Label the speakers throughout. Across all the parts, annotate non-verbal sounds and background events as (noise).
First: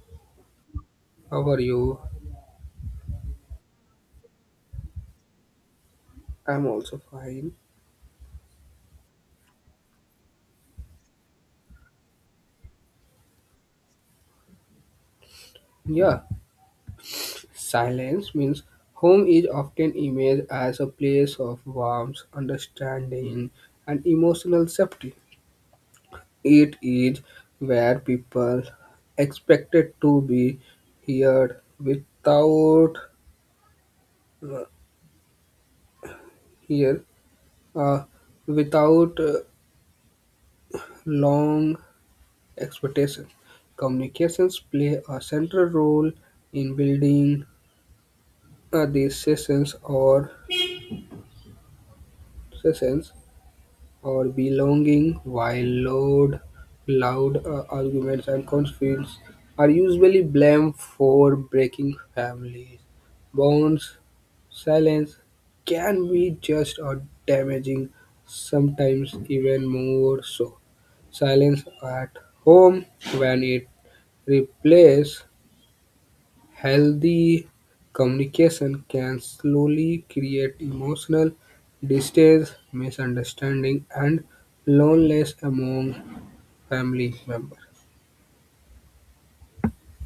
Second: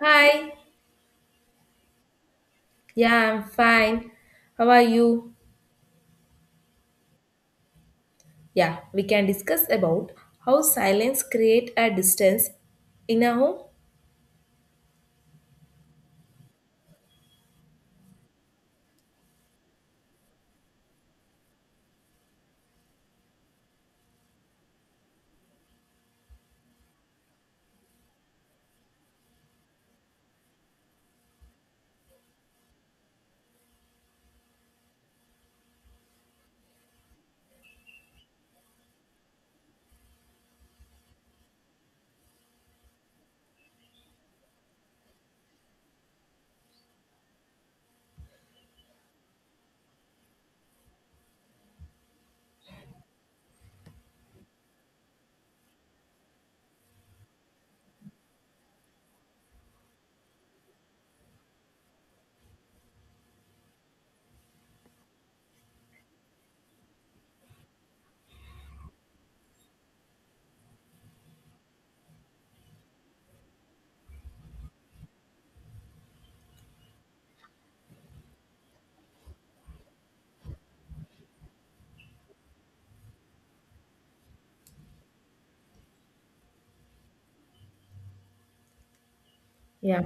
Speaker 1: Hi.
Speaker 2: How are you?
Speaker 1: Yeah, I'm fine. How are you?
Speaker 2: I'm also fine.
Speaker 1: Yeah, we can discuss about how silence create a distance in a home.
Speaker 2: Yeah, silence means home is often imaged as a place of warmth, understanding, and emotional safety. It is where people expected to be heard without here uh, without long expectation. Communications play a central role in building these sessions or belonging, while loud arguments and conflicts are usually blamed for breaking families' bonds. Silence can be just or damaging, sometimes even more so. Silence at home when it replaces healthy communication can slowly create emotional distance, misunderstanding, and loneliness among family members.
Speaker 1: Yeah.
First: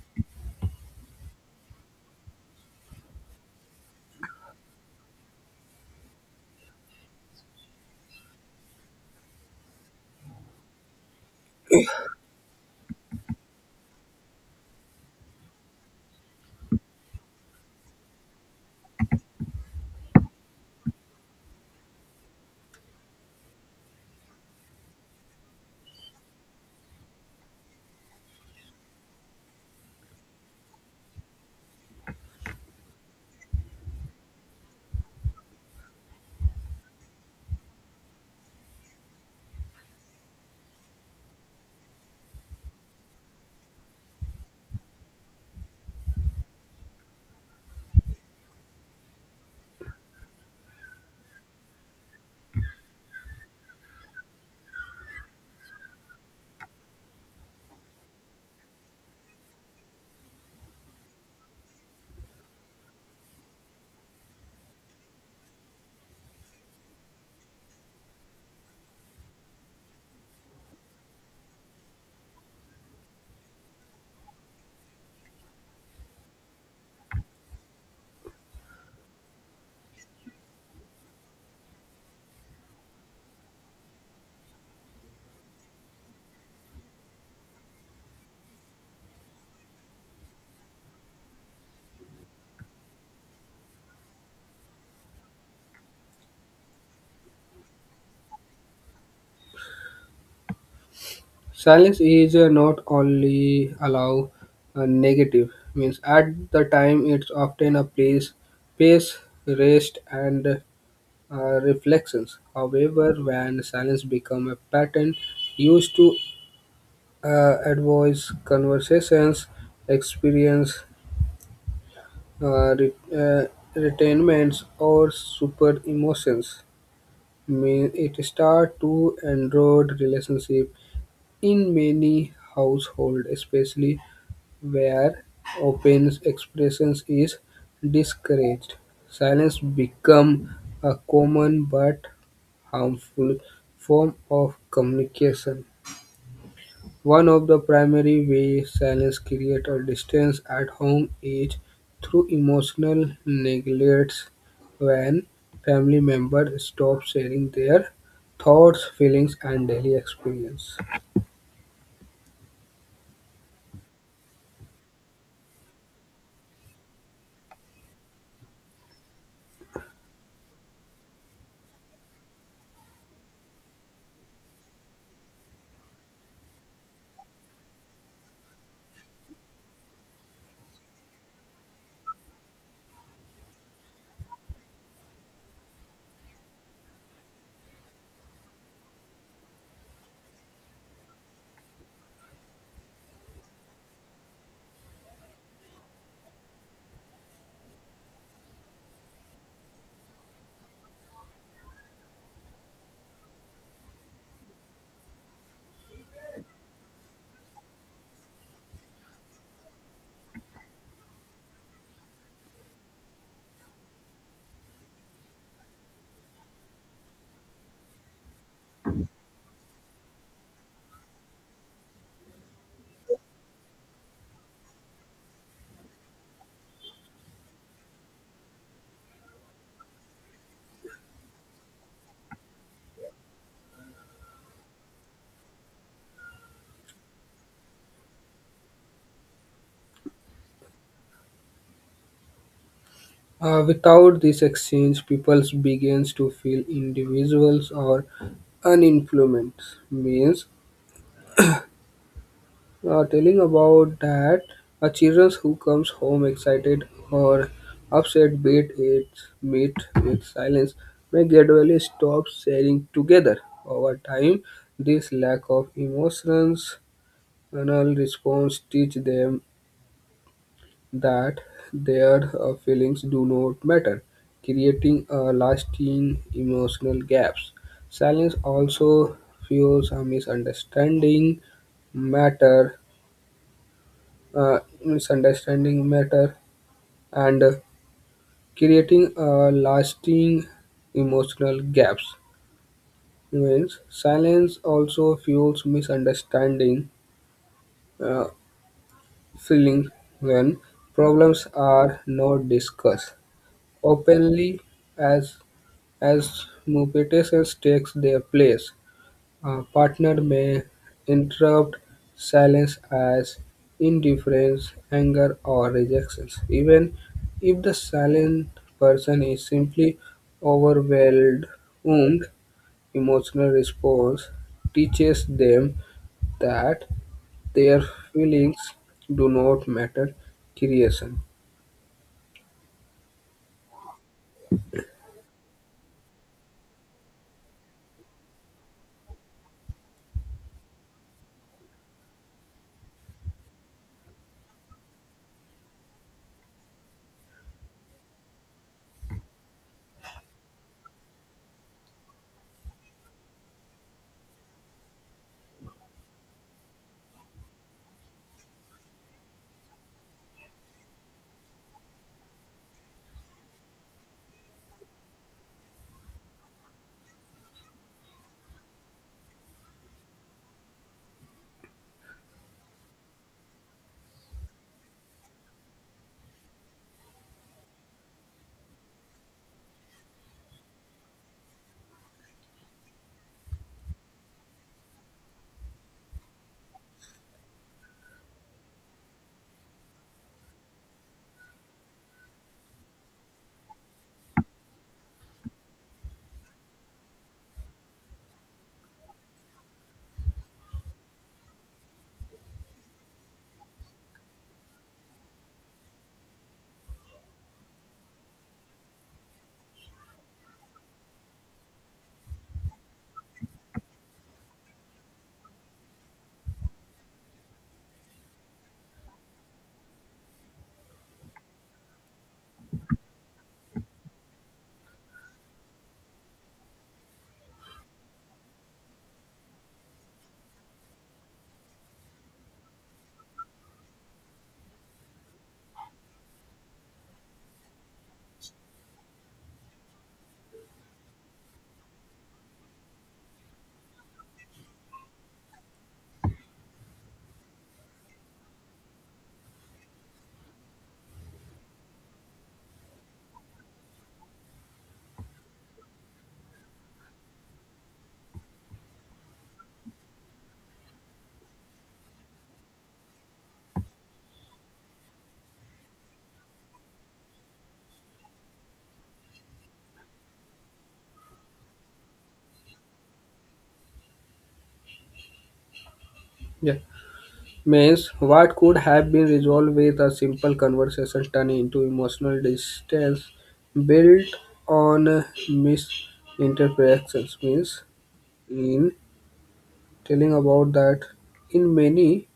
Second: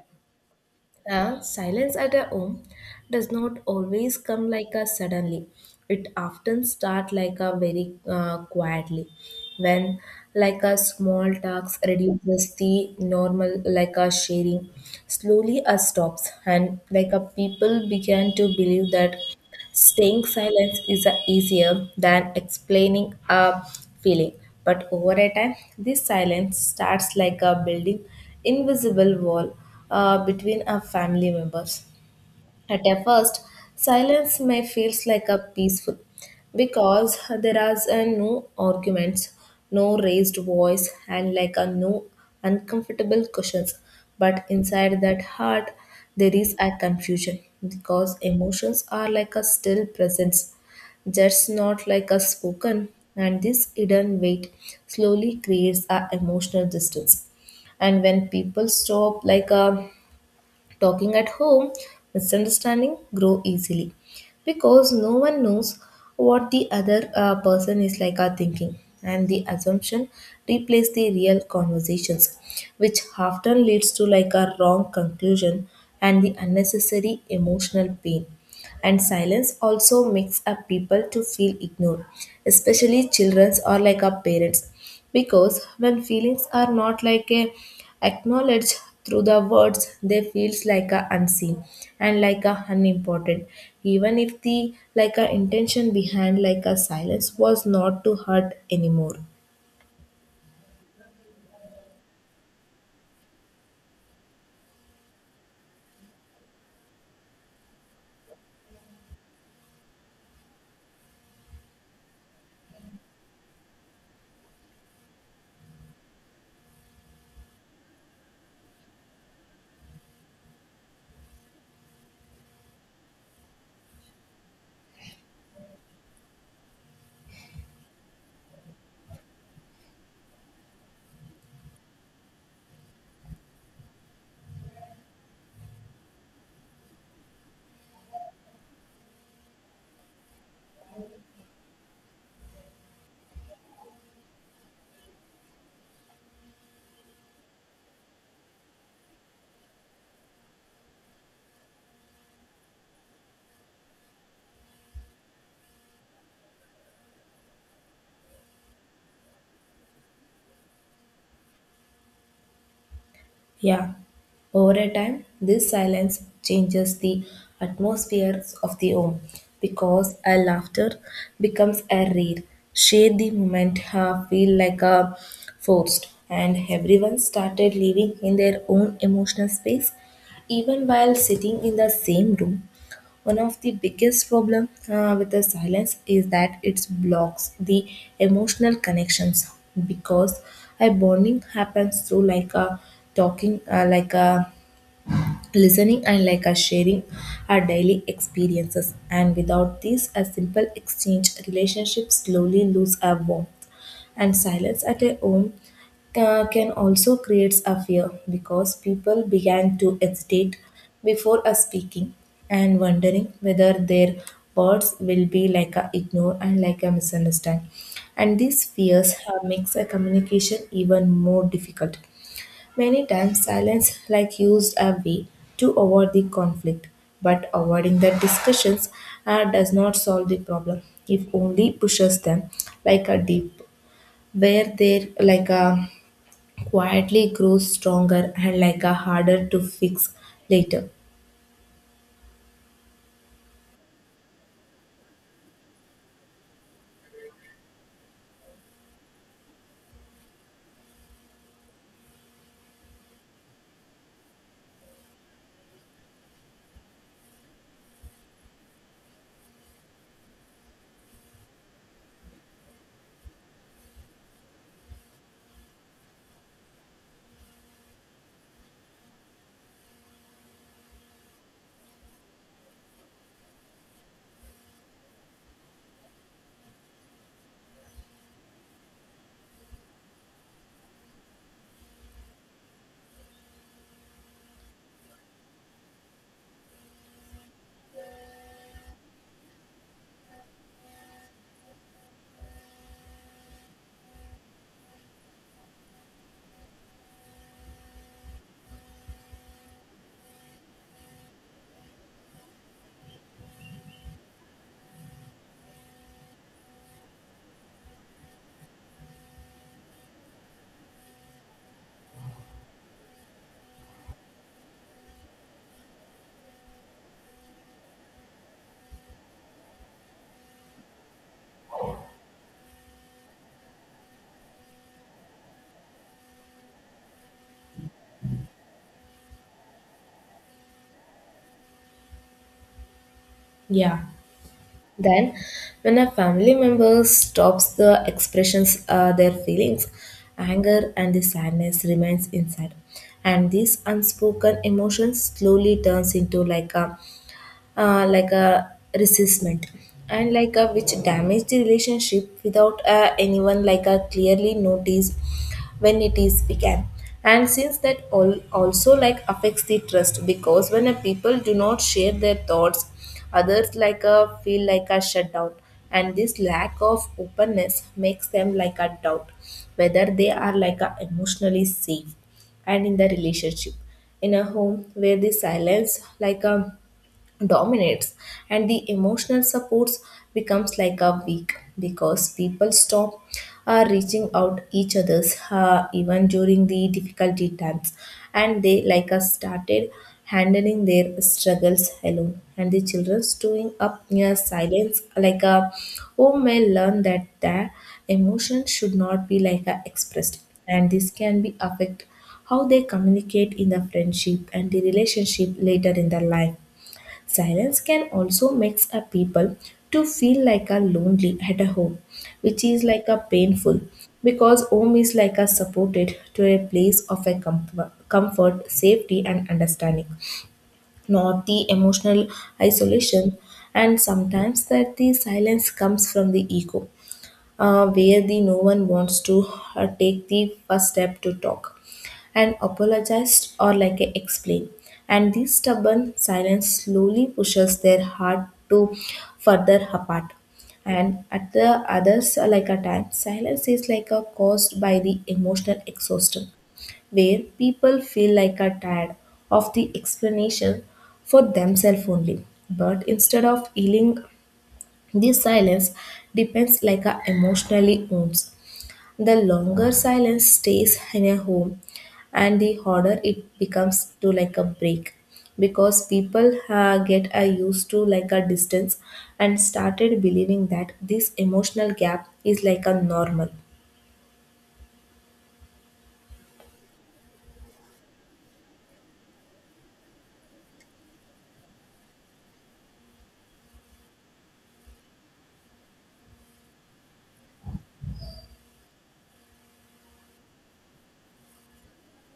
Speaker 1: Silence at a home does not always come like a suddenly. It often start like a very quietly when like a small task reduces the normal like a sharing slowly a stops, and like a people began to believe that staying silent is easier than explaining a feeling, but over a time, this silence starts like a building invisible wall between our family members. At a first, silence may feels like a peaceful because there are no arguments, no raised voice, and like a no uncomfortable questions. But inside that heart, there is a confusion because emotions are like a still presence, just not like a spoken. And this hidden weight slowly creates a emotional distance, and when people stop like a talking at home, misunderstanding grow easily because no one knows what the other person is like are thinking, and the assumption replace the real conversations, which often leads to like a wrong conclusion and the unnecessary emotional pain. And silence also makes up people to feel ignored, especially children's or like our parents, because when feelings are not like a acknowledged through the words, they feels like a unseen and like a unimportant, even if the like a intention behind like a silence was not to hurt anymore.
Speaker 2: Silence is not only allow a negative means at the time. It's often a place space rest and uh, reflections. However, when silence become a pattern used to advise conversations, experience, Uh, re- uh, retainments, or super emotions mean it start to erode relationship in many households, especially where open expressions is discouraged. Silence become a common but harmful form of communication. One of the primary ways silence creates a distance at home is through emotional neglect when family members stop sharing their thoughts, feelings, and daily experience.
Speaker 1: Yeah, over a time, this silence changes the atmospheres of the home because a laughter becomes a rare. Share the moment feel like a forced, and everyone started living in their own emotional space, even while sitting in the same room. One of the biggest problem with the silence is that it blocks the emotional connections, because a bonding happens through like a talking, like a listening, and like a sharing our daily experiences. And without this, a simple exchange relationship slowly lose a warmth. And silence at a home can also create a fear because people began to hesitate before a speaking and wondering whether their words will be like a ignore and like a misunderstand, and these fears have makes a communication even more difficult. Many times silence like used a way to avoid the conflict, but avoiding the discussions does not solve the problem. If only pushes them like a deep, where they're like a quietly grows stronger and like a harder to fix later.
Speaker 2: Without this exchange, people begins to feel individuals or uninfluenced, means telling about that a children who comes home excited or upset beat its meet with silence may gradually stop sharing together. Over time, this lack of emotions anal response teach them that their feelings do not matter, creating a lasting emotional gaps. Silence also fuels a misunderstanding matter, uh, misunderstanding matter, and creating lasting emotional gaps. Means silence also fuels misunderstanding, uh, feelings when problems are not discussed openly, as as Mupetes takes their place. A partner may interrupt silence as indifference, anger, or rejection, even if the silent person is simply overwhelmed. Emotional response teaches them that their feelings do not matter. Creation.
Speaker 1: Yeah. Then, when a family member stops the expressions their feelings, anger and the sadness remains inside, and these unspoken emotions slowly turns into like a resentment and like a which damage the relationship without anyone like a clearly notice when it is began. And since that all also like affects the trust, because when a people do not share their thoughts, others like a feel like a shutdown, and this lack of openness makes them like a doubt whether they are like a emotionally safe and in the relationship. In a home where the silence like a dominates and the emotional supports becomes like a weak, because people stop reaching out each others even during the difficulty times, and they like us started handling their struggles alone. And the children's doing up near silence like a home may learn that their emotion should not be like a expressed, and this can be affect how they communicate in the friendship and the relationship later in their life. Silence can also makes a people to feel like a lonely at a home, which is like a painful because home is like a supported to a place of a comfort, safety and understanding, not the emotional isolation. And sometimes that the silence comes from the ego, where the no one wants to take the first step to talk and apologized or like a explain, and this stubborn silence slowly pushes their heart to further apart. And at the others like a time silence is like a caused by the emotional exhaustion, where people feel like are tired of the explanation for themselves only, but instead of healing, this silence depends like a emotionally wounds. The longer silence stays in a home, and the harder it becomes to like a break because people get used to like a distance and started believing that this emotional gap is like a normal.
Speaker 2: Yeah. Means, what could have been resolved with a simple conversation turned into emotional distance built on misinterpretations. Means, in telling about that, in many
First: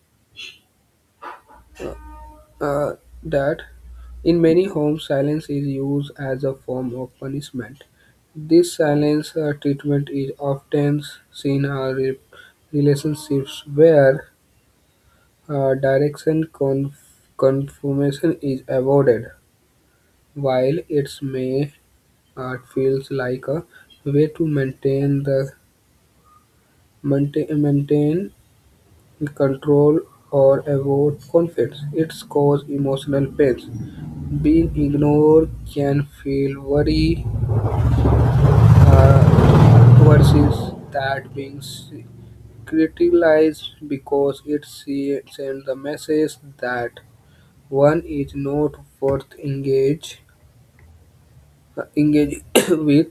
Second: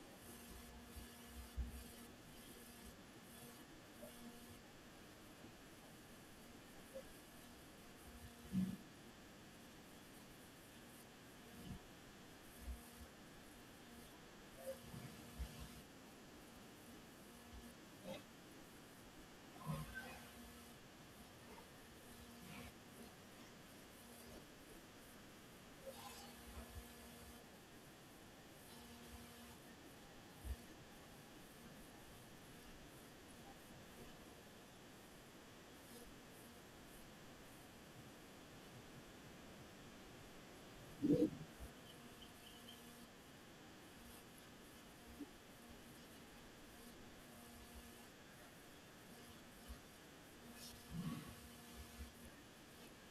Speaker 2: uh, that in many homes, silence is used as a form of punishment. This silence treatment is often seen in relationships where direction confirmation is avoided. While it's May, art feels like a way to maintain control or avoid conflicts. It's cause emotional pains. Being ignored can feel worry versus that being criticized because it sends the message that one is not worth engage engaging (coughs) with.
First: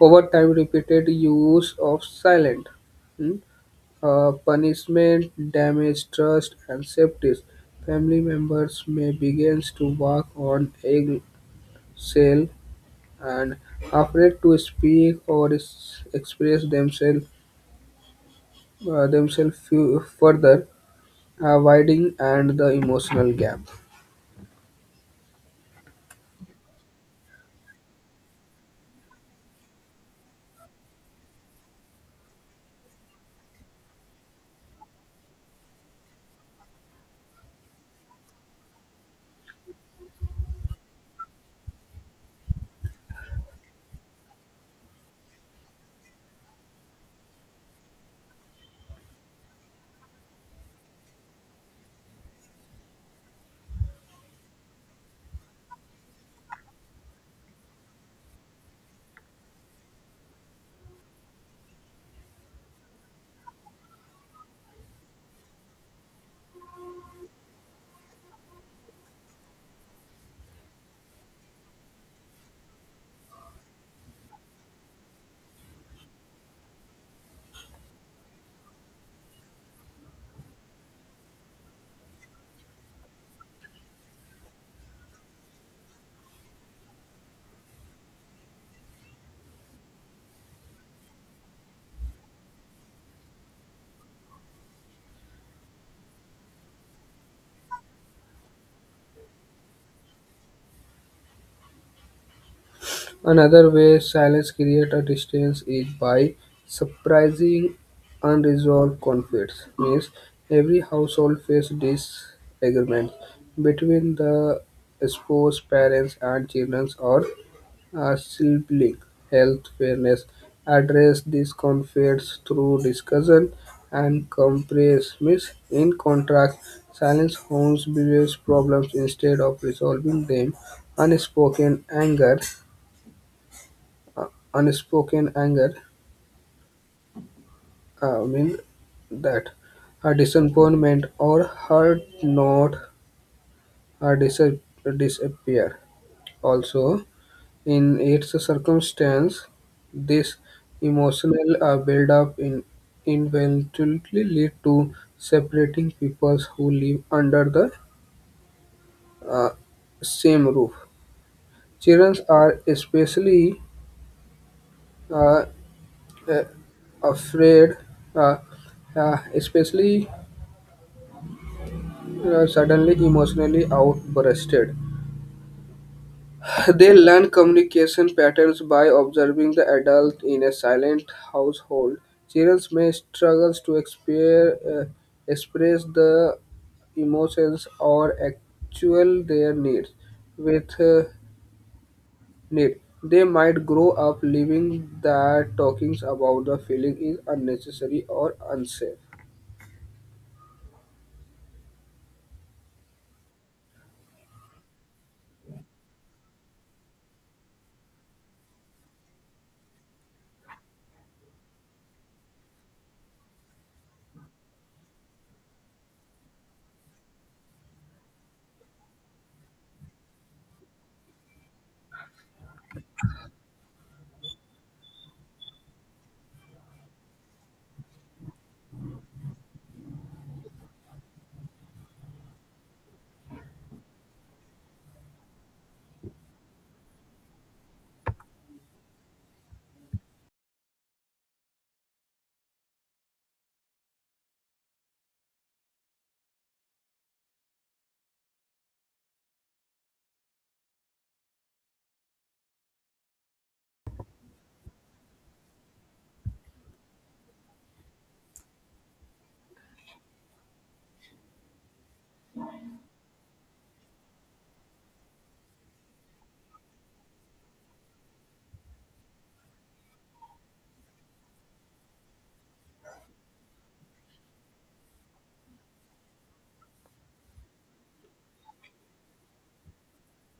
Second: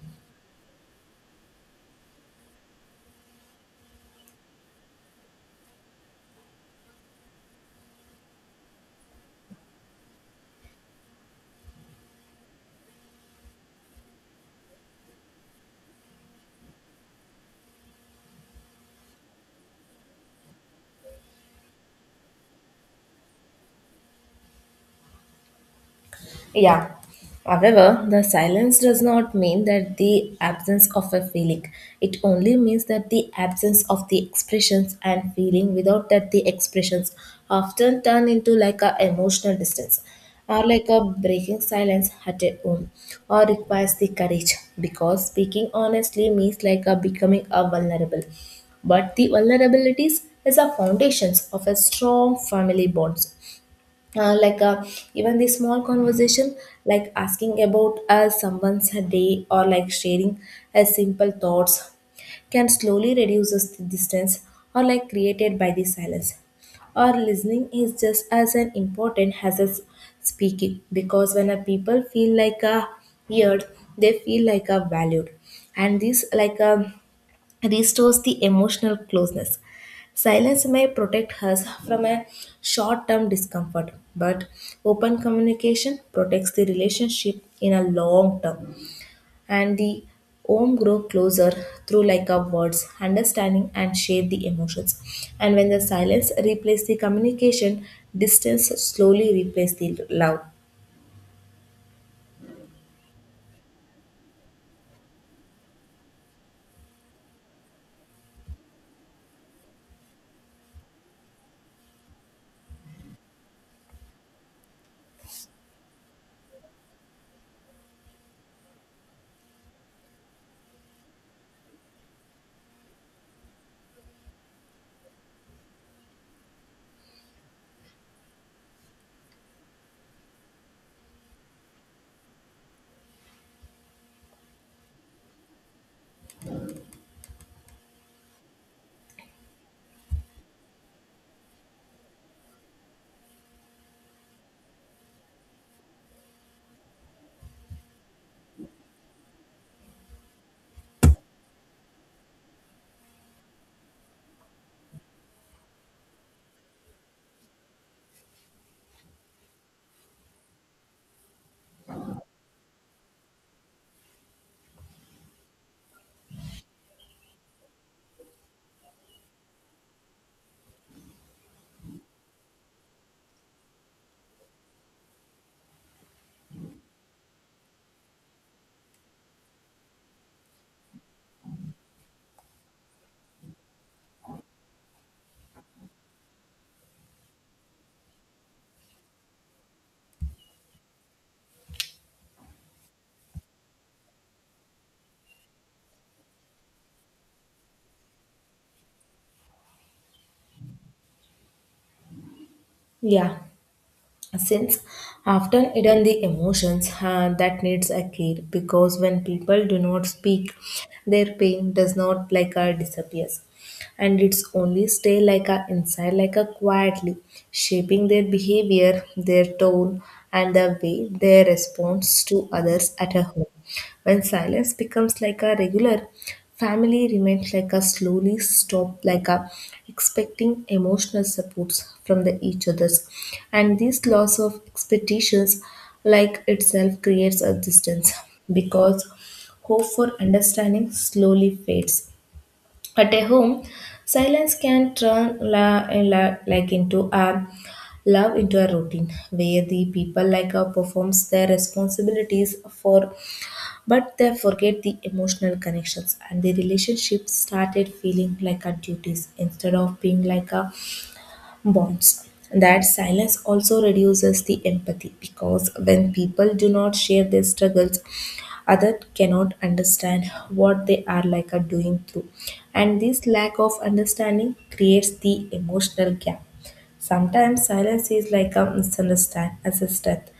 Speaker 2: Over time, repeated use of silent hmm, punishment damage trust and safety. Family members may begin to walk on eggshell and afraid to speak or express themselves, further widening and the emotional gap.
Speaker 1: Yeah. However, the silence does not mean that the absence of a feeling. It only means that the absence of the expressions and feeling. Without that the expressions often turn into like a emotional distance, or like a breaking silence at a home or requires the courage, because speaking honestly means like a becoming a vulnerable. But the vulnerabilities is the foundations of a strong family bonds, like even the small conversation, like asking about someone's day or like sharing a simple thoughts, can slowly reduces the distance or like created by the silence. Or listening is just as an important as speaking, because when a people feel like a heard, they feel like a valued, and this like a restores the emotional closeness. Silence may protect us from a short term discomfort, but open communication protects the relationship in a long term. And the home grow closer through like our words, understanding and share the emotions. And when the silence replaces the communication, distance slowly replaces the love.
Speaker 2: Another way silence creates a distance is by surprising unresolved conflicts. Means every household faces disagreements between the spouse, parents, and children or a sibling. Health fairness address these conflicts through discussion and compromise. In contrast, silence homes believes problems instead of resolving them. Unspoken anger uh, Unspoken anger means that a disappointment or hurt not her disappear. Also, in its circumstance, this emotional buildup in eventually lead to separating peoples who live under the uh, same roof. Children are especially uh, uh, afraid, uh, especially suddenly emotionally outbursted. They learn communication patterns by observing the adult in a silent household. Children may struggle to express the emotions or actual their needs with need. They might grow up believing that talking about the feeling is unnecessary or unsafe.
Speaker 1: Yeah, since often hidden the emotions that needs a care, because when people do not speak, their pain does not like a disappears, and it's only stay like a inside like a quietly shaping their behavior, their tone, and the way they respond to others at a home. When silence becomes like a regular, family remains like a slowly stop, like a expecting emotional supports from the each others. And this loss of expectations like itself creates a distance because hope for understanding slowly fades. At a home, silence can turn like into a love into a routine, where the people like her performs their responsibilities for, but they forget the emotional connections, and the relationship started feeling like a duties instead of being like a bonds. That silence also reduces the empathy, because when people do not share their struggles, others cannot understand what they are like a doing through. And this lack of understanding creates the emotional gap. Sometimes silence is like a misunderstand as a strength,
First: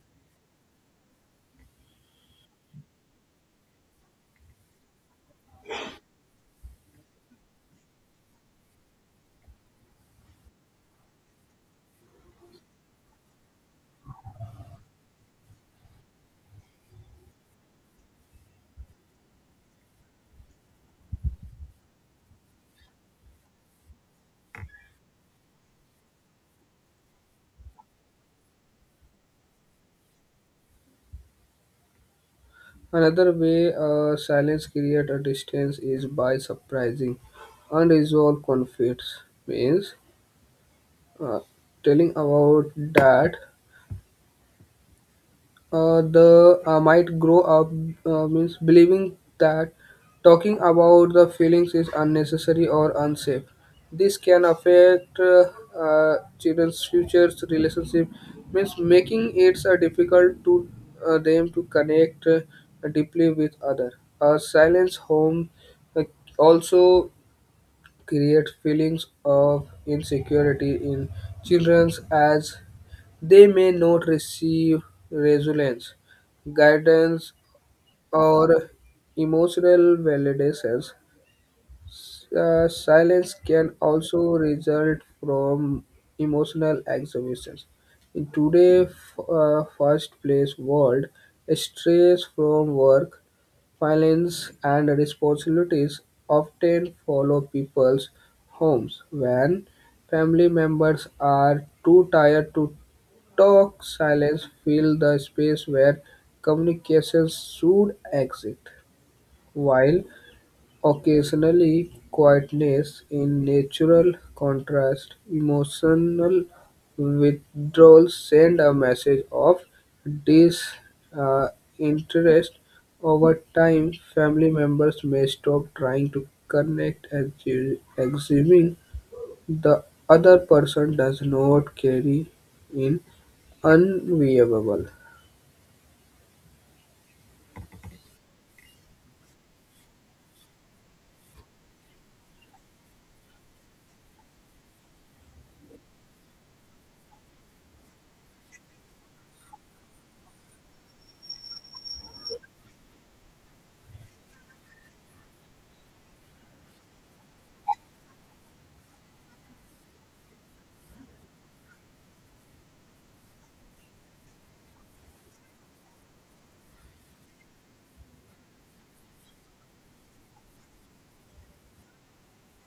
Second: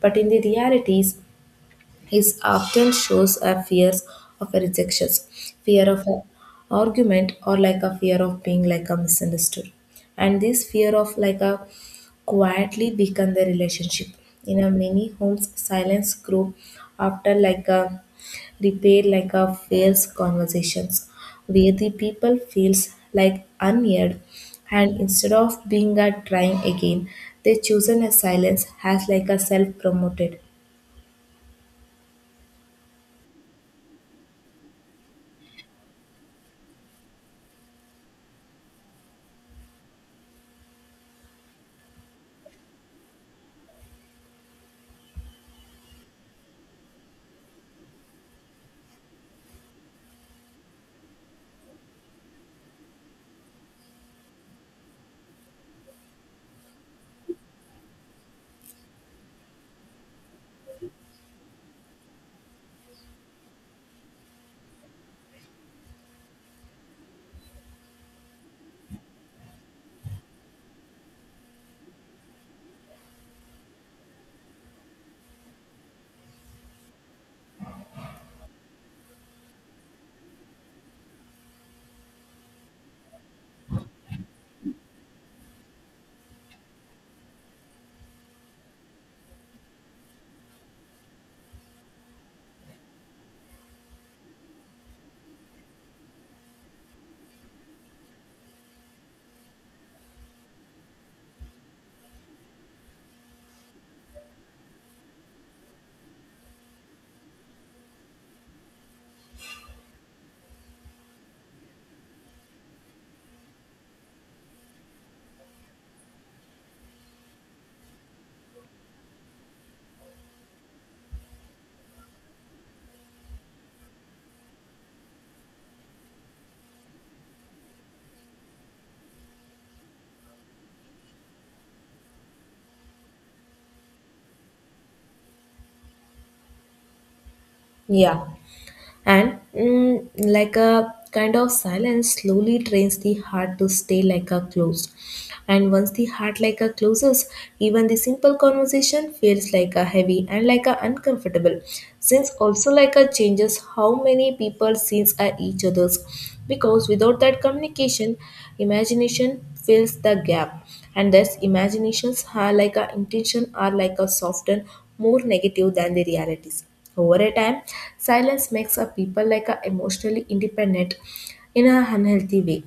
Speaker 1: but in the realities, his often shows a fears of a rejection, fear of an argument, or like a fear of being like a misunderstood. And this fear of like a quietly weaken the relationship. In a many homes, silence grew after like a repair like a fails conversations, where the people feels like unheard, and instead of being a trying again, they chosen a silence has like a self promoted.
Speaker 2: Another way silence creates a distance is by surprising unresolved conflicts. Means uh, telling about that the might grow up means believing that talking about the feelings is unnecessary or unsafe. This can affect children's futures relationship, means making it difficult to them to connect deeply with other. A silence home uh, also create feelings of insecurity in children as they may not receive resilience, guidance, or emotional validations. Silence can also result from emotional exhaustion. In today's fast-paced world, stress from work, violence and responsibilities often follow people's homes. When family members are too tired to talk, silence fill the space where communication should exist, while occasionally quietness in natural contrast, emotional withdrawal send a message of disinterest. Over time, family members may stop trying to connect and assuming the other person does not carry in unviewable.
Speaker 1: Yeah. And like a kind of silence slowly trains the heart to stay like a closed, and once the heart like a closes, even the simple conversation feels like a heavy and like a uncomfortable. Since also like a changes how many people sees at each other's, because without that communication, imagination fills the gap, and thus imaginations are like a intention are like a softened more negative than the realities. Over a time, silence makes a people like a emotionally independent in a unhealthy way,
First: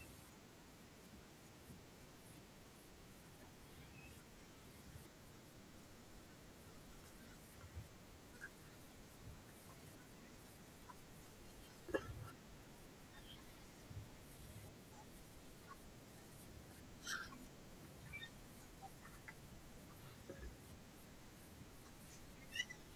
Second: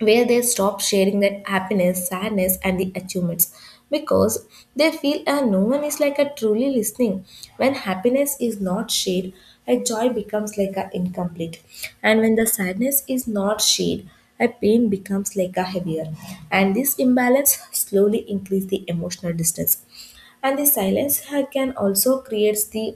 Speaker 1: where they stop sharing that happiness, sadness, and the achievements, because they feel no one is like a truly listening. When happiness is not shared, a joy becomes like a incomplete, and when the sadness is not shared, a pain becomes like a heavier, and this imbalance slowly increase the emotional distance. And the silence can also creates the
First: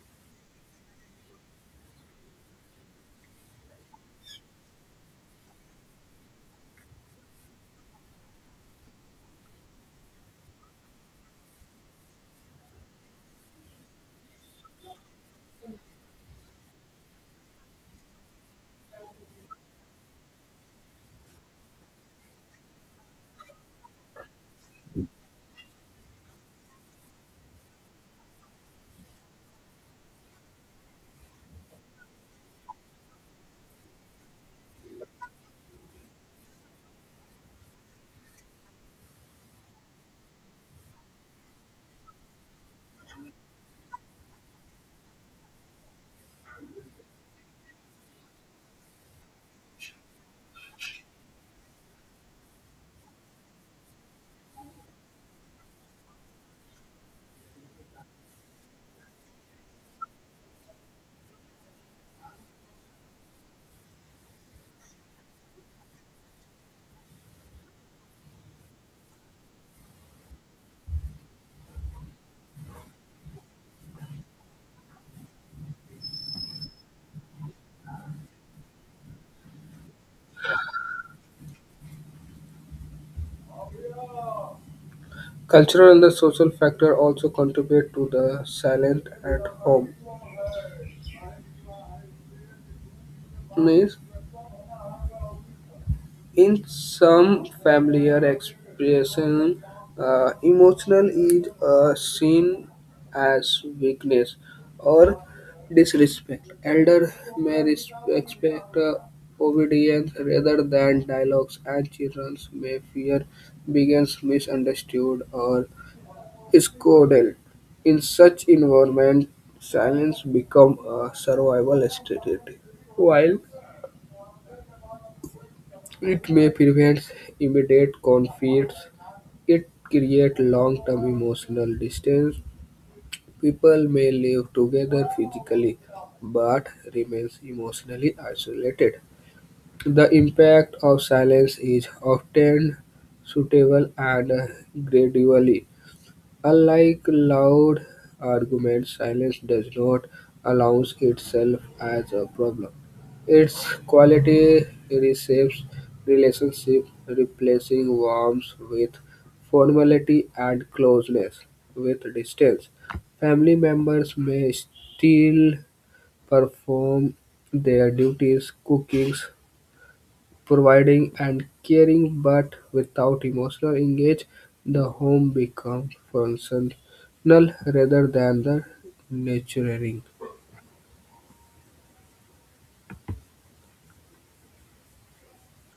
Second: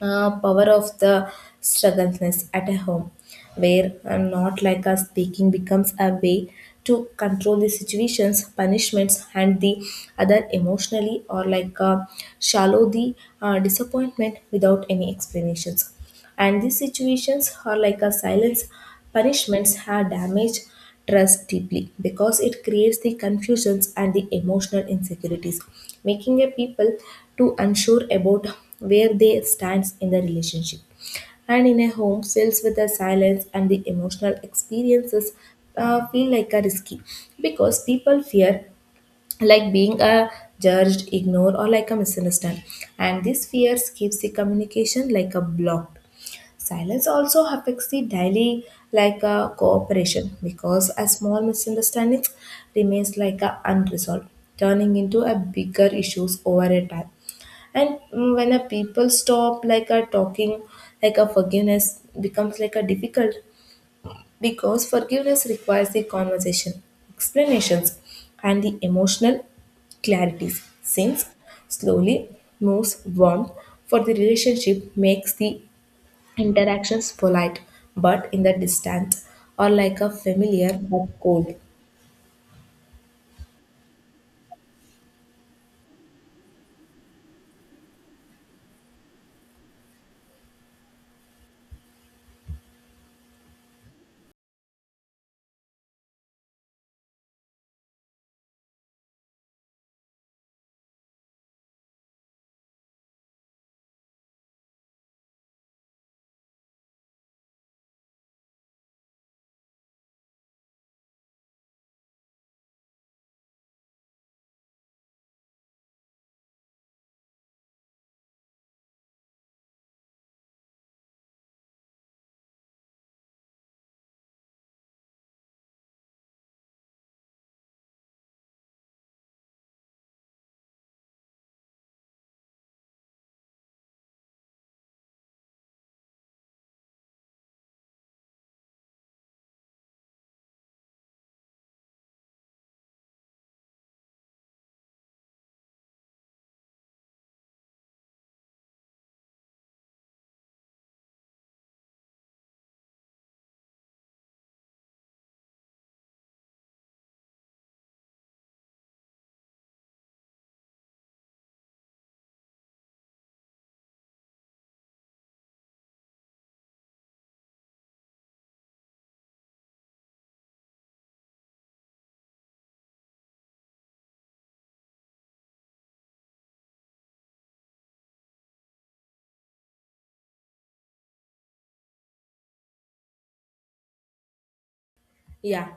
Speaker 1: power of the struggleness at a home, where not like us speaking becomes a way to control the situations, punishments and the other emotionally, or like shallow the disappointment without any explanations. And these situations are like a silence punishments have damaged trust deeply, because it creates the confusions and the emotional insecurities, making a people to unsure about where they stands in the relationship. And in a home filled with the silence and the emotional experiences feel like a risky, because people fear like being a judged, ignored, or like a misunderstood, and these fears keeps the communication like a blocked. Silence also affects the daily like cooperation, because a small misunderstanding remains like a unresolved, turning into a bigger issues over a time. And when a people stop like a talking, like a forgiveness becomes like a difficult, because forgiveness requires the conversation, explanations, and the emotional clarities. Since slowly moves warmth for the relationship makes the interactions polite but in the distance or like a familiar but cold.
Speaker 2: Cultural and the social factor also contribute to the silent at home. Means in some familiar expression, emotional is seen as weakness or disrespect. Elder may expect obedience rather than dialogues, and children may fear begins misunderstood or is coded. In such environment, silence becomes a survival strategy. While it may prevent immediate conflicts, it creates long-term emotional distance. People may live together physically but remains emotionally isolated. The impact of silence is often suitable and gradually. Unlike loud arguments, silence does not announce itself as a problem. Its quality reshapes relationship, replacing warmth with formality and closeness with distance. Family members may still perform their duties, cooking, providing and caring, but without emotional engage, the home becomes functional rather than the nurturing.
Speaker 1: Yeah.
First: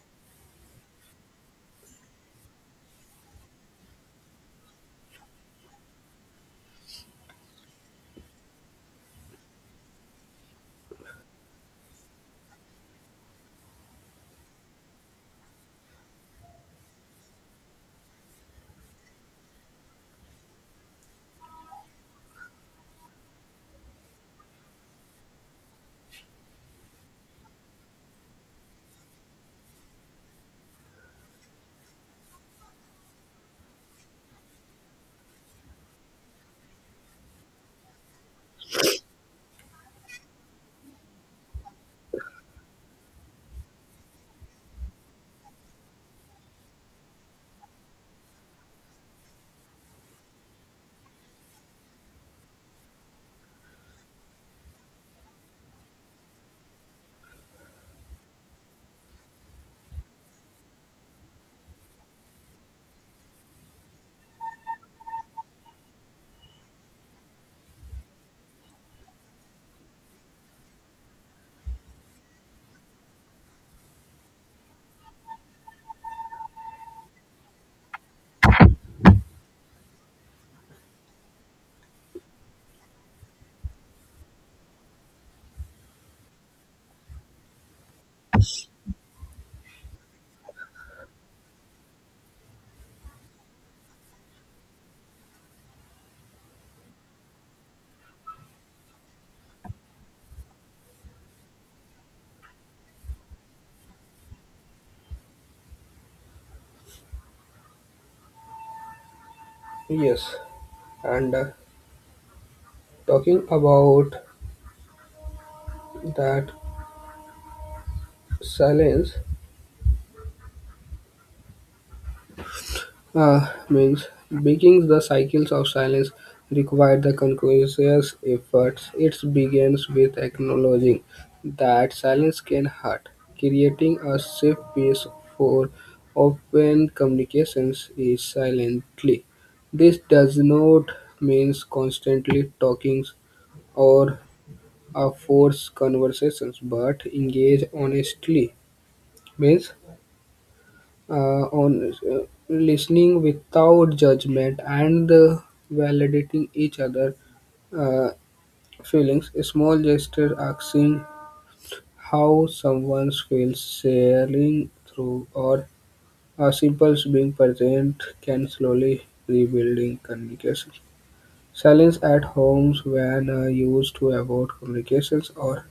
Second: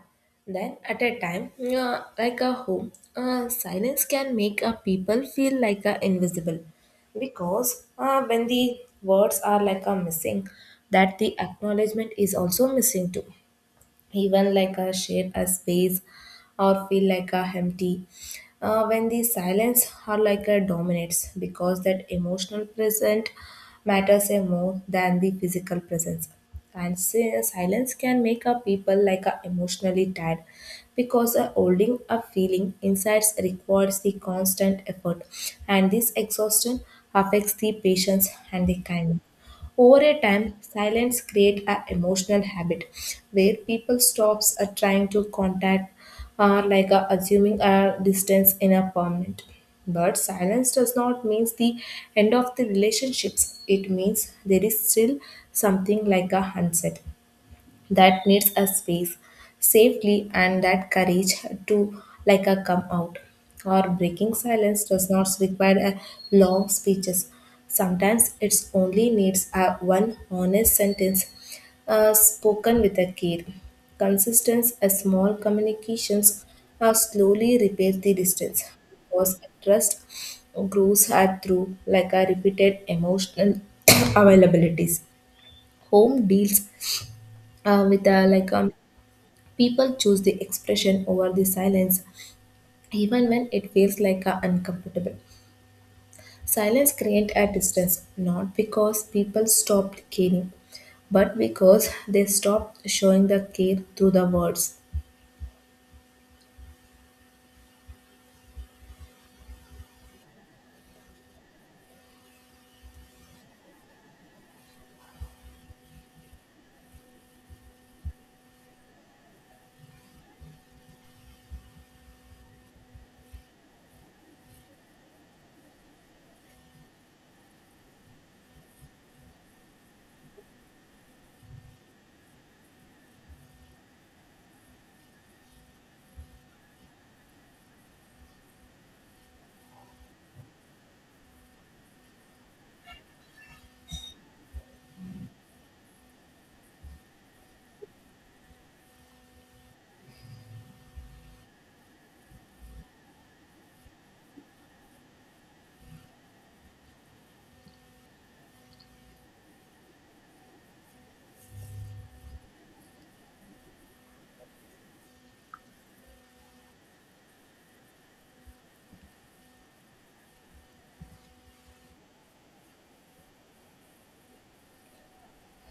Speaker 1: Then at a time like a home silence can make a people feel like a invisible because when the words are like a missing that the acknowledgement is also missing too, even like a share a space or feel like a empty when the silence are like a dominates because that emotional present matters a more than the physical presence. And silence can make a people like a emotionally tired because a holding a feeling insides requires the constant effort, and this exhaustion affects the patience and the kindness. Over a time, silence creates an emotional habit where people stops trying to contact, like assuming a distance in a permanent. But silence does not mean the end of the relationships. It means there is still something like a sunset that needs a space safely and that courage to like a come out. Or breaking silence does not require a long speeches. Sometimes it's only needs a one honest sentence spoken with a care. Consistence, a small communications slowly repair the distance because trust grows through like a repeated emotional (clears throat) availabilities. Home deals with like a people choose the expression over the silence even when it feels like a uncomfortable. Silence creates a distance not because people stopped caring, but because they stopped showing the care through the words.
Speaker 2: Yes, and talking about that silence, means breaking the cycles of silence require the conscious efforts. It begins with acknowledging that silence can hurt, creating a safe space for open communications is silently. This does not mean constantly talking or a forced conversations, but engage honestly means on listening without judgment and validating each other uh, feelings. Small gestures asking how someone feels, sharing through, or a simple being present can slowly rebuilding communication. Silence at homes when used to avoid communications or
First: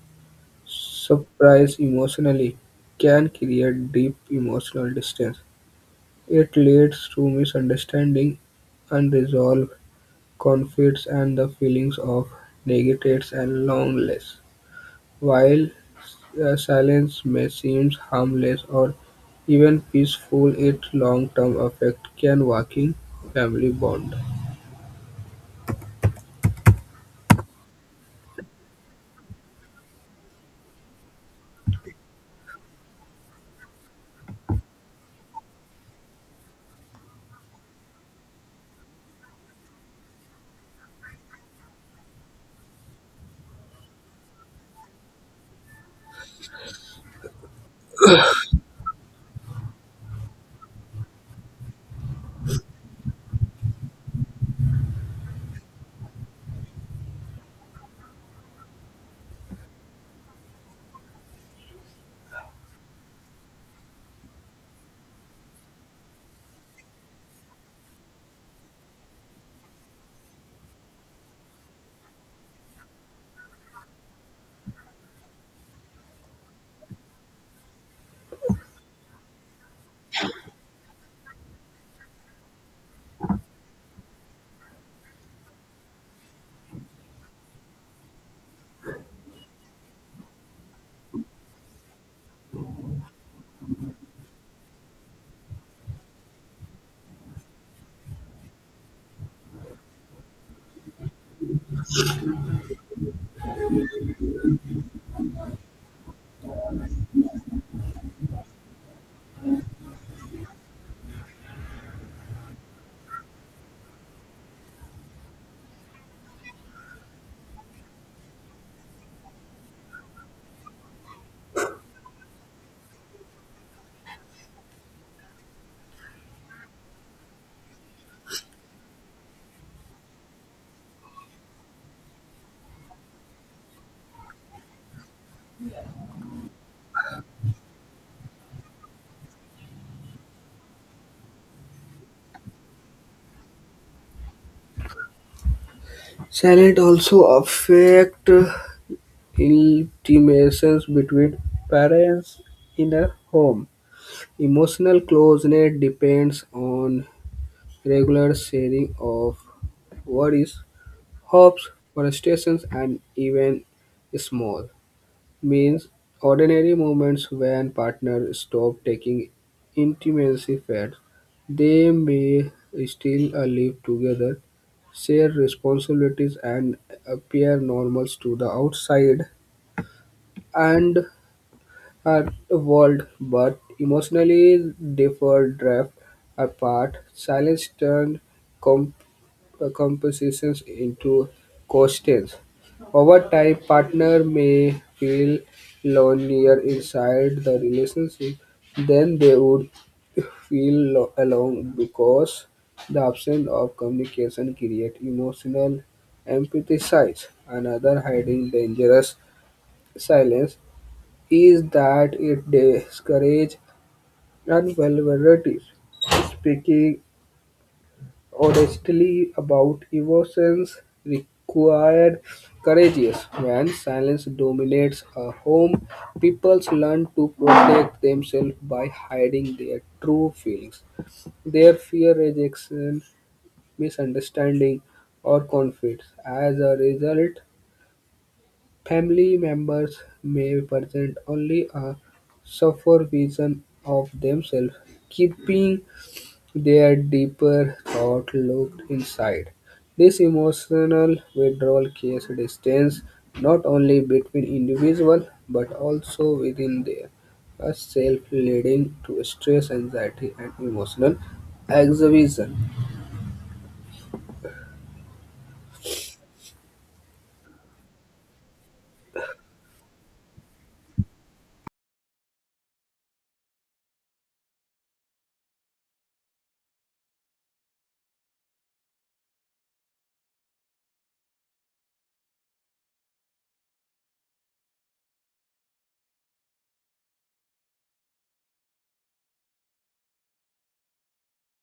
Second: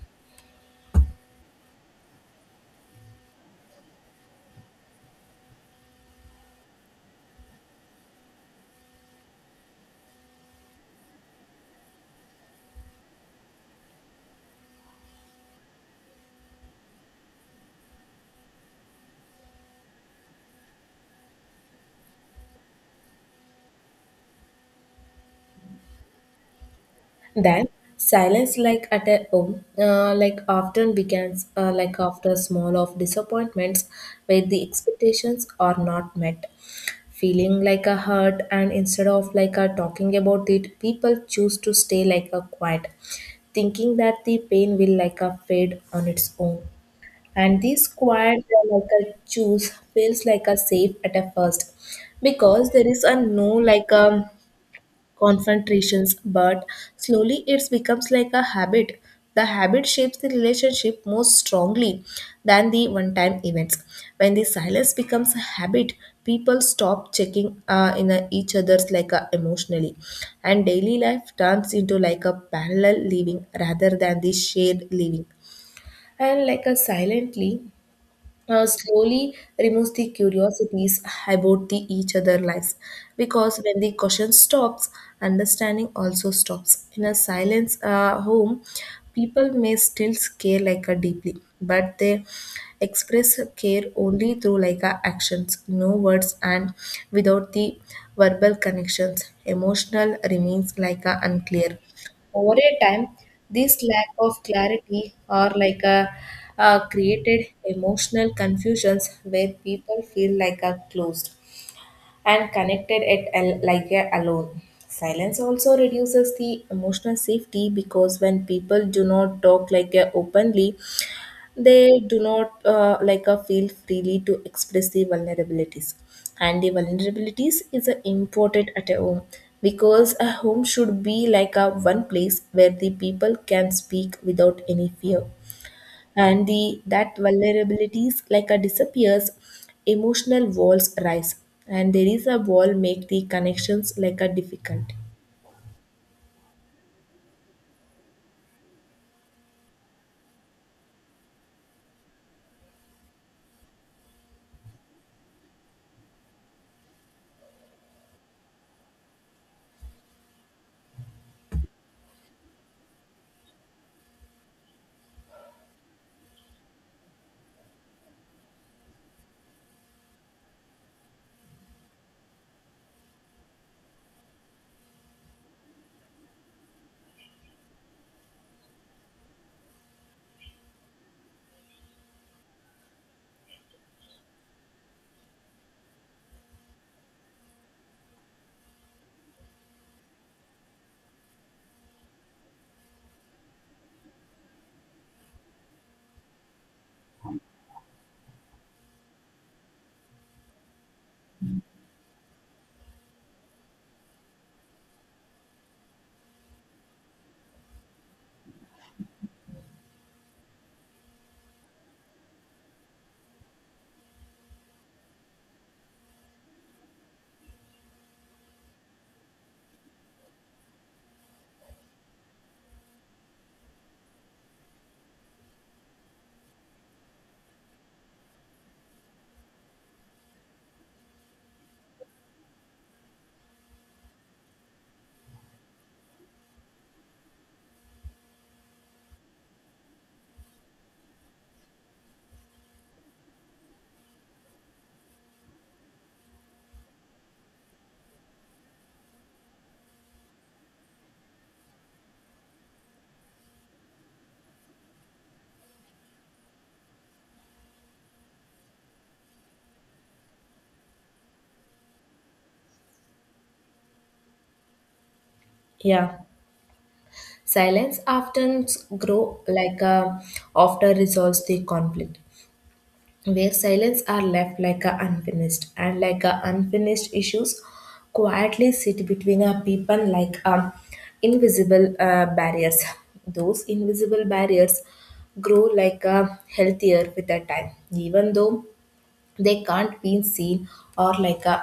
Speaker 2: surprise emotionally can create deep emotional distance. It leads to misunderstanding, unresolved conflicts and the feelings of neglected and loneliness, while silence may seem harmless or even peaceful, its long-term effect can weaken family bonds.
Speaker 1: Then silence, like at a home, like often begins, like after small of disappointments, where the expectations are not met. Feeling like a hurt, and instead of like a talking about it, people choose to stay like a quiet, thinking that the pain will like a fade on its own. And this quiet, like a choose, feels like a safe at a first, because there is a no like a confrontations, but slowly it becomes like a habit. The habit shapes the relationship more strongly than the one time events. When the silence becomes a habit, people stop checking in each other's like a emotionally, and daily life turns into like a parallel living rather than the shared living, and like a silently slowly removes the curiosities about the each other lives because when the question stops understanding also stops. In a silence home, people may still care like a deeply but they express care only through like a actions no words, and without the verbal connections emotional remains like a unclear. Over a time, this lack of clarity or like a, created emotional confusions where people feel like a closed and connected at like a alone. Silence also reduces the emotional safety because when people do not talk like a openly, they do not like feel freely to express the vulnerabilities, and the vulnerabilities is important at a home because a home should be like a one place where the people can speak without any fear. And the that vulnerabilities like a disappears, emotional walls rise, and there is a wall make the connections like a difficult.
Speaker 2: Silence also affect intimations between parents in a home. Emotional closeness depends on regular sharing of worries, hopes, frustrations, and even small means ordinary moments. When partners stop taking, intimacy fades. They may still live together, share responsibilities, and appear normal to the outside and our world, but emotionally differ drift apart. Silence turned compositions into questions. Over time, partner may feel lonelier inside the relationship than they would feel alone because the absence of communication creates emotional empathy. Size. Another hiding dangerous silence is that it discourages vulnerability. Speaking honestly about emotions required courageous. When silence dominates a home, people learn to protect themselves by hiding their true feelings, their fear, rejection, misunderstanding, or conflicts. As a result, family members may present only a suffer vision of themselves, keeping their deeper thought looked inside. This emotional withdrawal creates distance not only between individuals but also within their self, leading to stress, anxiety, and emotional exhibition.
Speaker 1: Yeah, silence often grow like a after resolves the conflict where silence are left like a unfinished, and like a unfinished issues quietly sit between a people like invisible barriers. Those invisible barriers grow like a healthier with the time even though they can't be seen, or like a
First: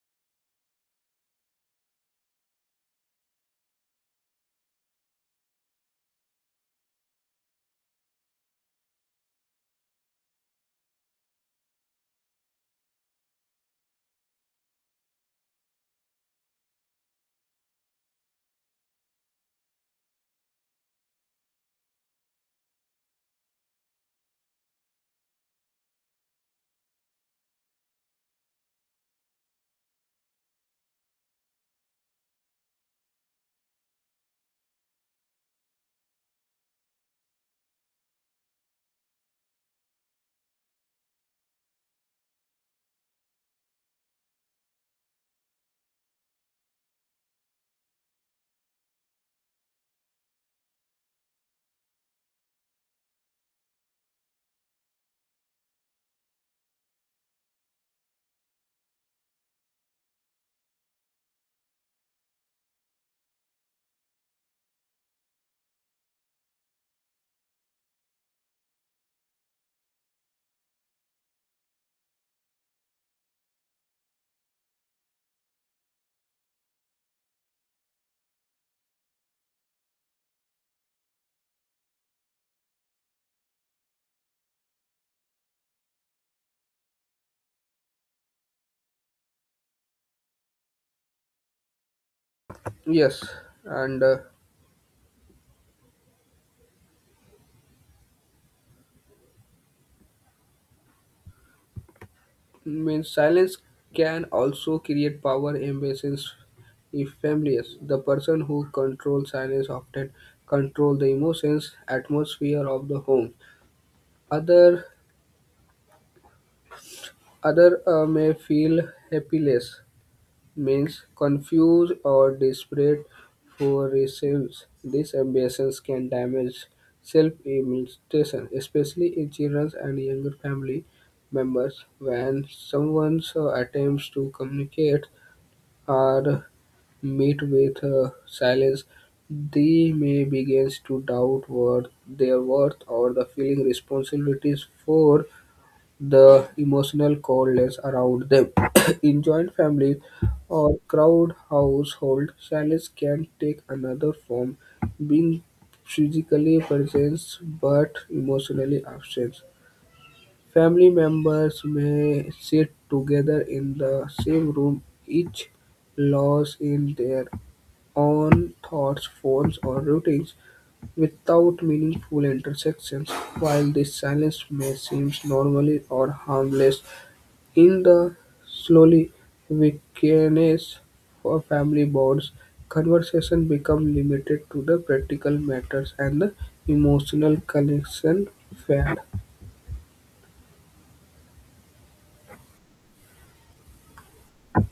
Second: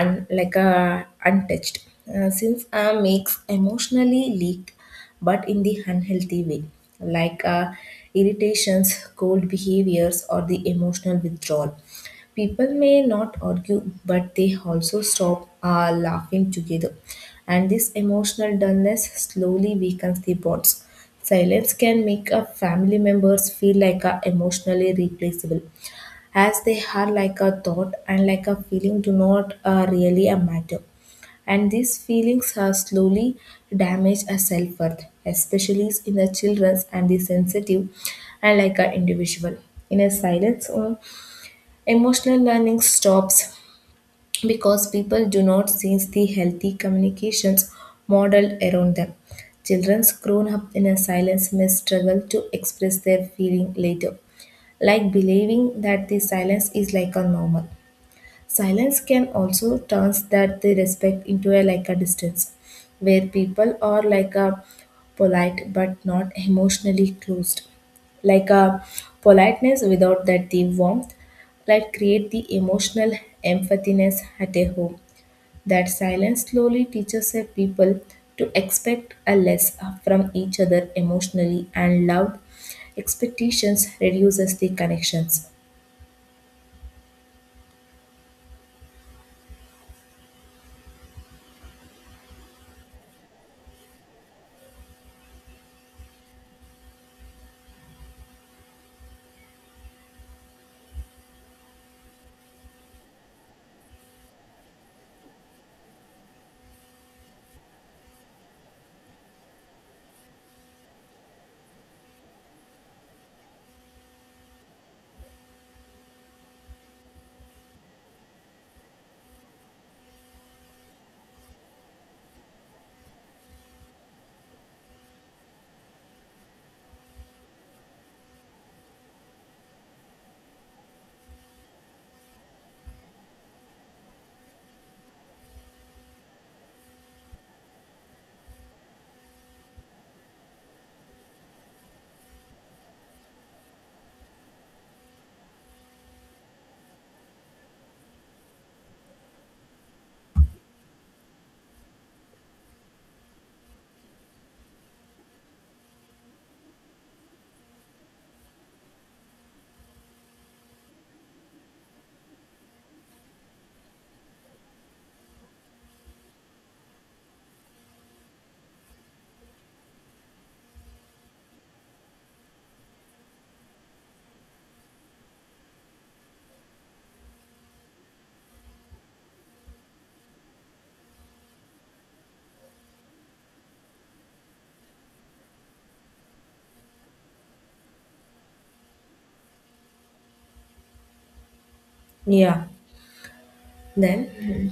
Speaker 1: un, like a untouched. Since makes emotionally leak but in the unhealthy way, like irritations, cold behaviors or the emotional withdrawal. People may not argue but they also stop laughing together, and this emotional dullness slowly weakens the bonds. Silence can make a family members feel like a emotionally replaceable as they are like a thought and like a feeling do not really a matter, and these feelings are slowly damage a self-worth, especially in the children's and the sensitive and like a individual. In a silence or emotional learning stops because people do not sense the healthy communications modeled around them. Children grown up in a silence may struggle to express their feeling later, like believing that the silence is like a normal. Silence can also turns that the respect into a like a distance, where people are like a polite but not emotionally closed. Like a politeness without that the warmth, like create the emotional empathiness at a home. That silence slowly teaches a people to expect a less from each other emotionally, and loud expectations reduces the connections.
Speaker 2: Yes, and means silence can also create power imbalances if families. The person who controls silence often control the emotions, atmosphere of the home. Other Others may feel "helpless", means confused or desperate for results. These ambitions can damage self-image, especially in children and younger family members. When someone attempts to communicate or meet with silence, they may begin to doubt what their worth or the feeling responsibilities for the emotional coldness around them. (coughs) In joint families or crowd household, silence can take another form, being physically present but emotionally absent. Family members may sit together in the same room, each lost in their own thoughts, forms, or routines without meaningful intersections. While this silence may seem normal or harmless, in the slowly weakness of family bonds, conversation become limited to the practical matters and the emotional connection fade.
Speaker 1: Yeah. Then,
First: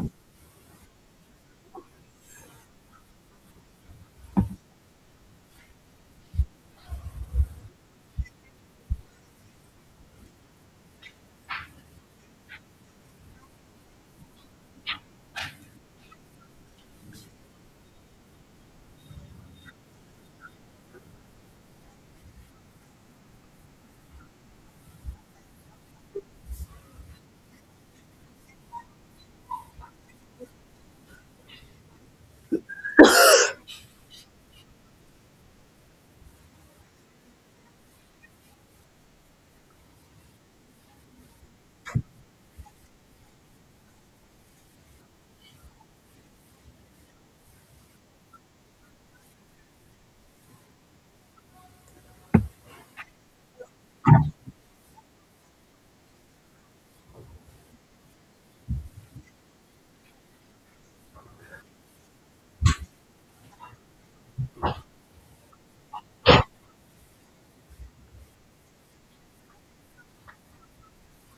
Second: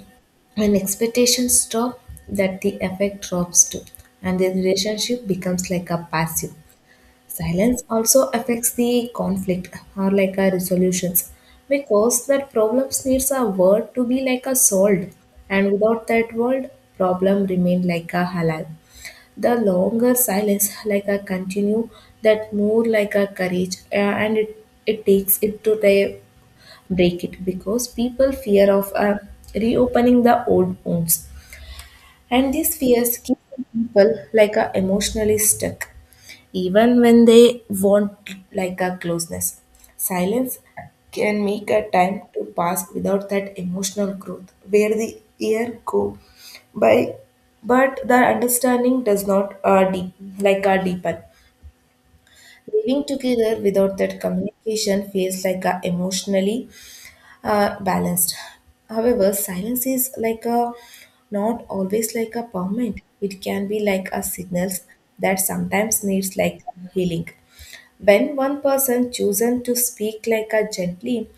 Speaker 1: when expectations stop, that the effect drops too, and the relationship becomes like a passive. Silence also affects the conflict or like a resolutions because that problems needs a word to be like a solved, and without that word, problem remain like a halal. The longer silence like a continue, that more like a courage, and it takes it to the break it because people fear of reopening the old wounds, and these fears keep people like emotionally stuck even when they want like a closeness. Silence can make a time to pass without that emotional growth where the year go by but the understanding does not deep like a deepen. Living together without that communication feels like a emotionally balanced. However, silence is like a not always like a permanent. It can be like a signals that sometimes needs like healing. When one person chosen to speak like a gently,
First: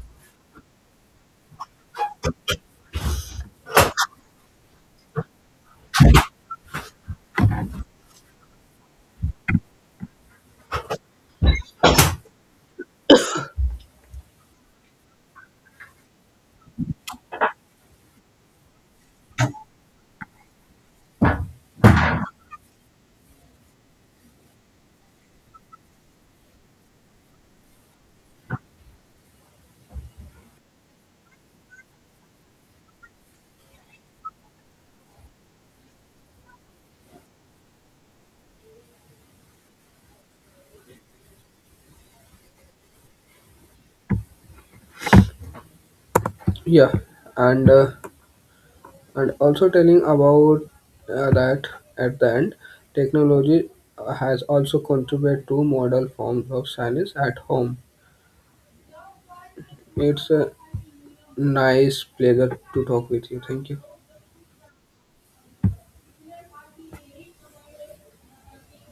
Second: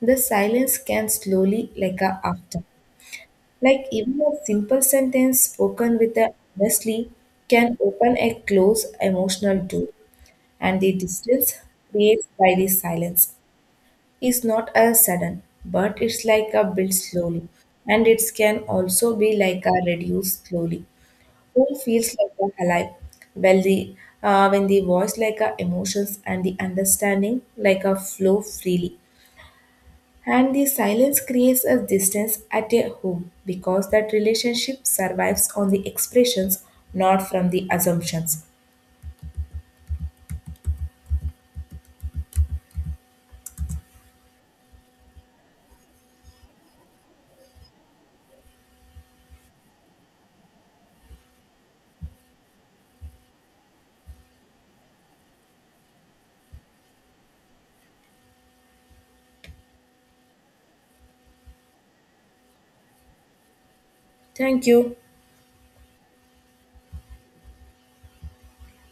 Speaker 1: the silence can slowly like a after. Like even a simple sentence spoken with a honestly can open a close emotional door, and the distance creates by the silence is not as sudden, but it's like a build slowly, and it can also be like a reduce slowly. Home feels like a alive. Well, the when the voice like a emotions and the understanding like a flow freely, and the silence creates a distance at a home because that relationship survives on the expressions, not from the assumptions.
Speaker 2: Yeah, and uh, and also telling about that at the end, technology has also contributed to model forms of silence at home. It's a nice pleasure to talk with you. Thank you.
Speaker 1: Thank you.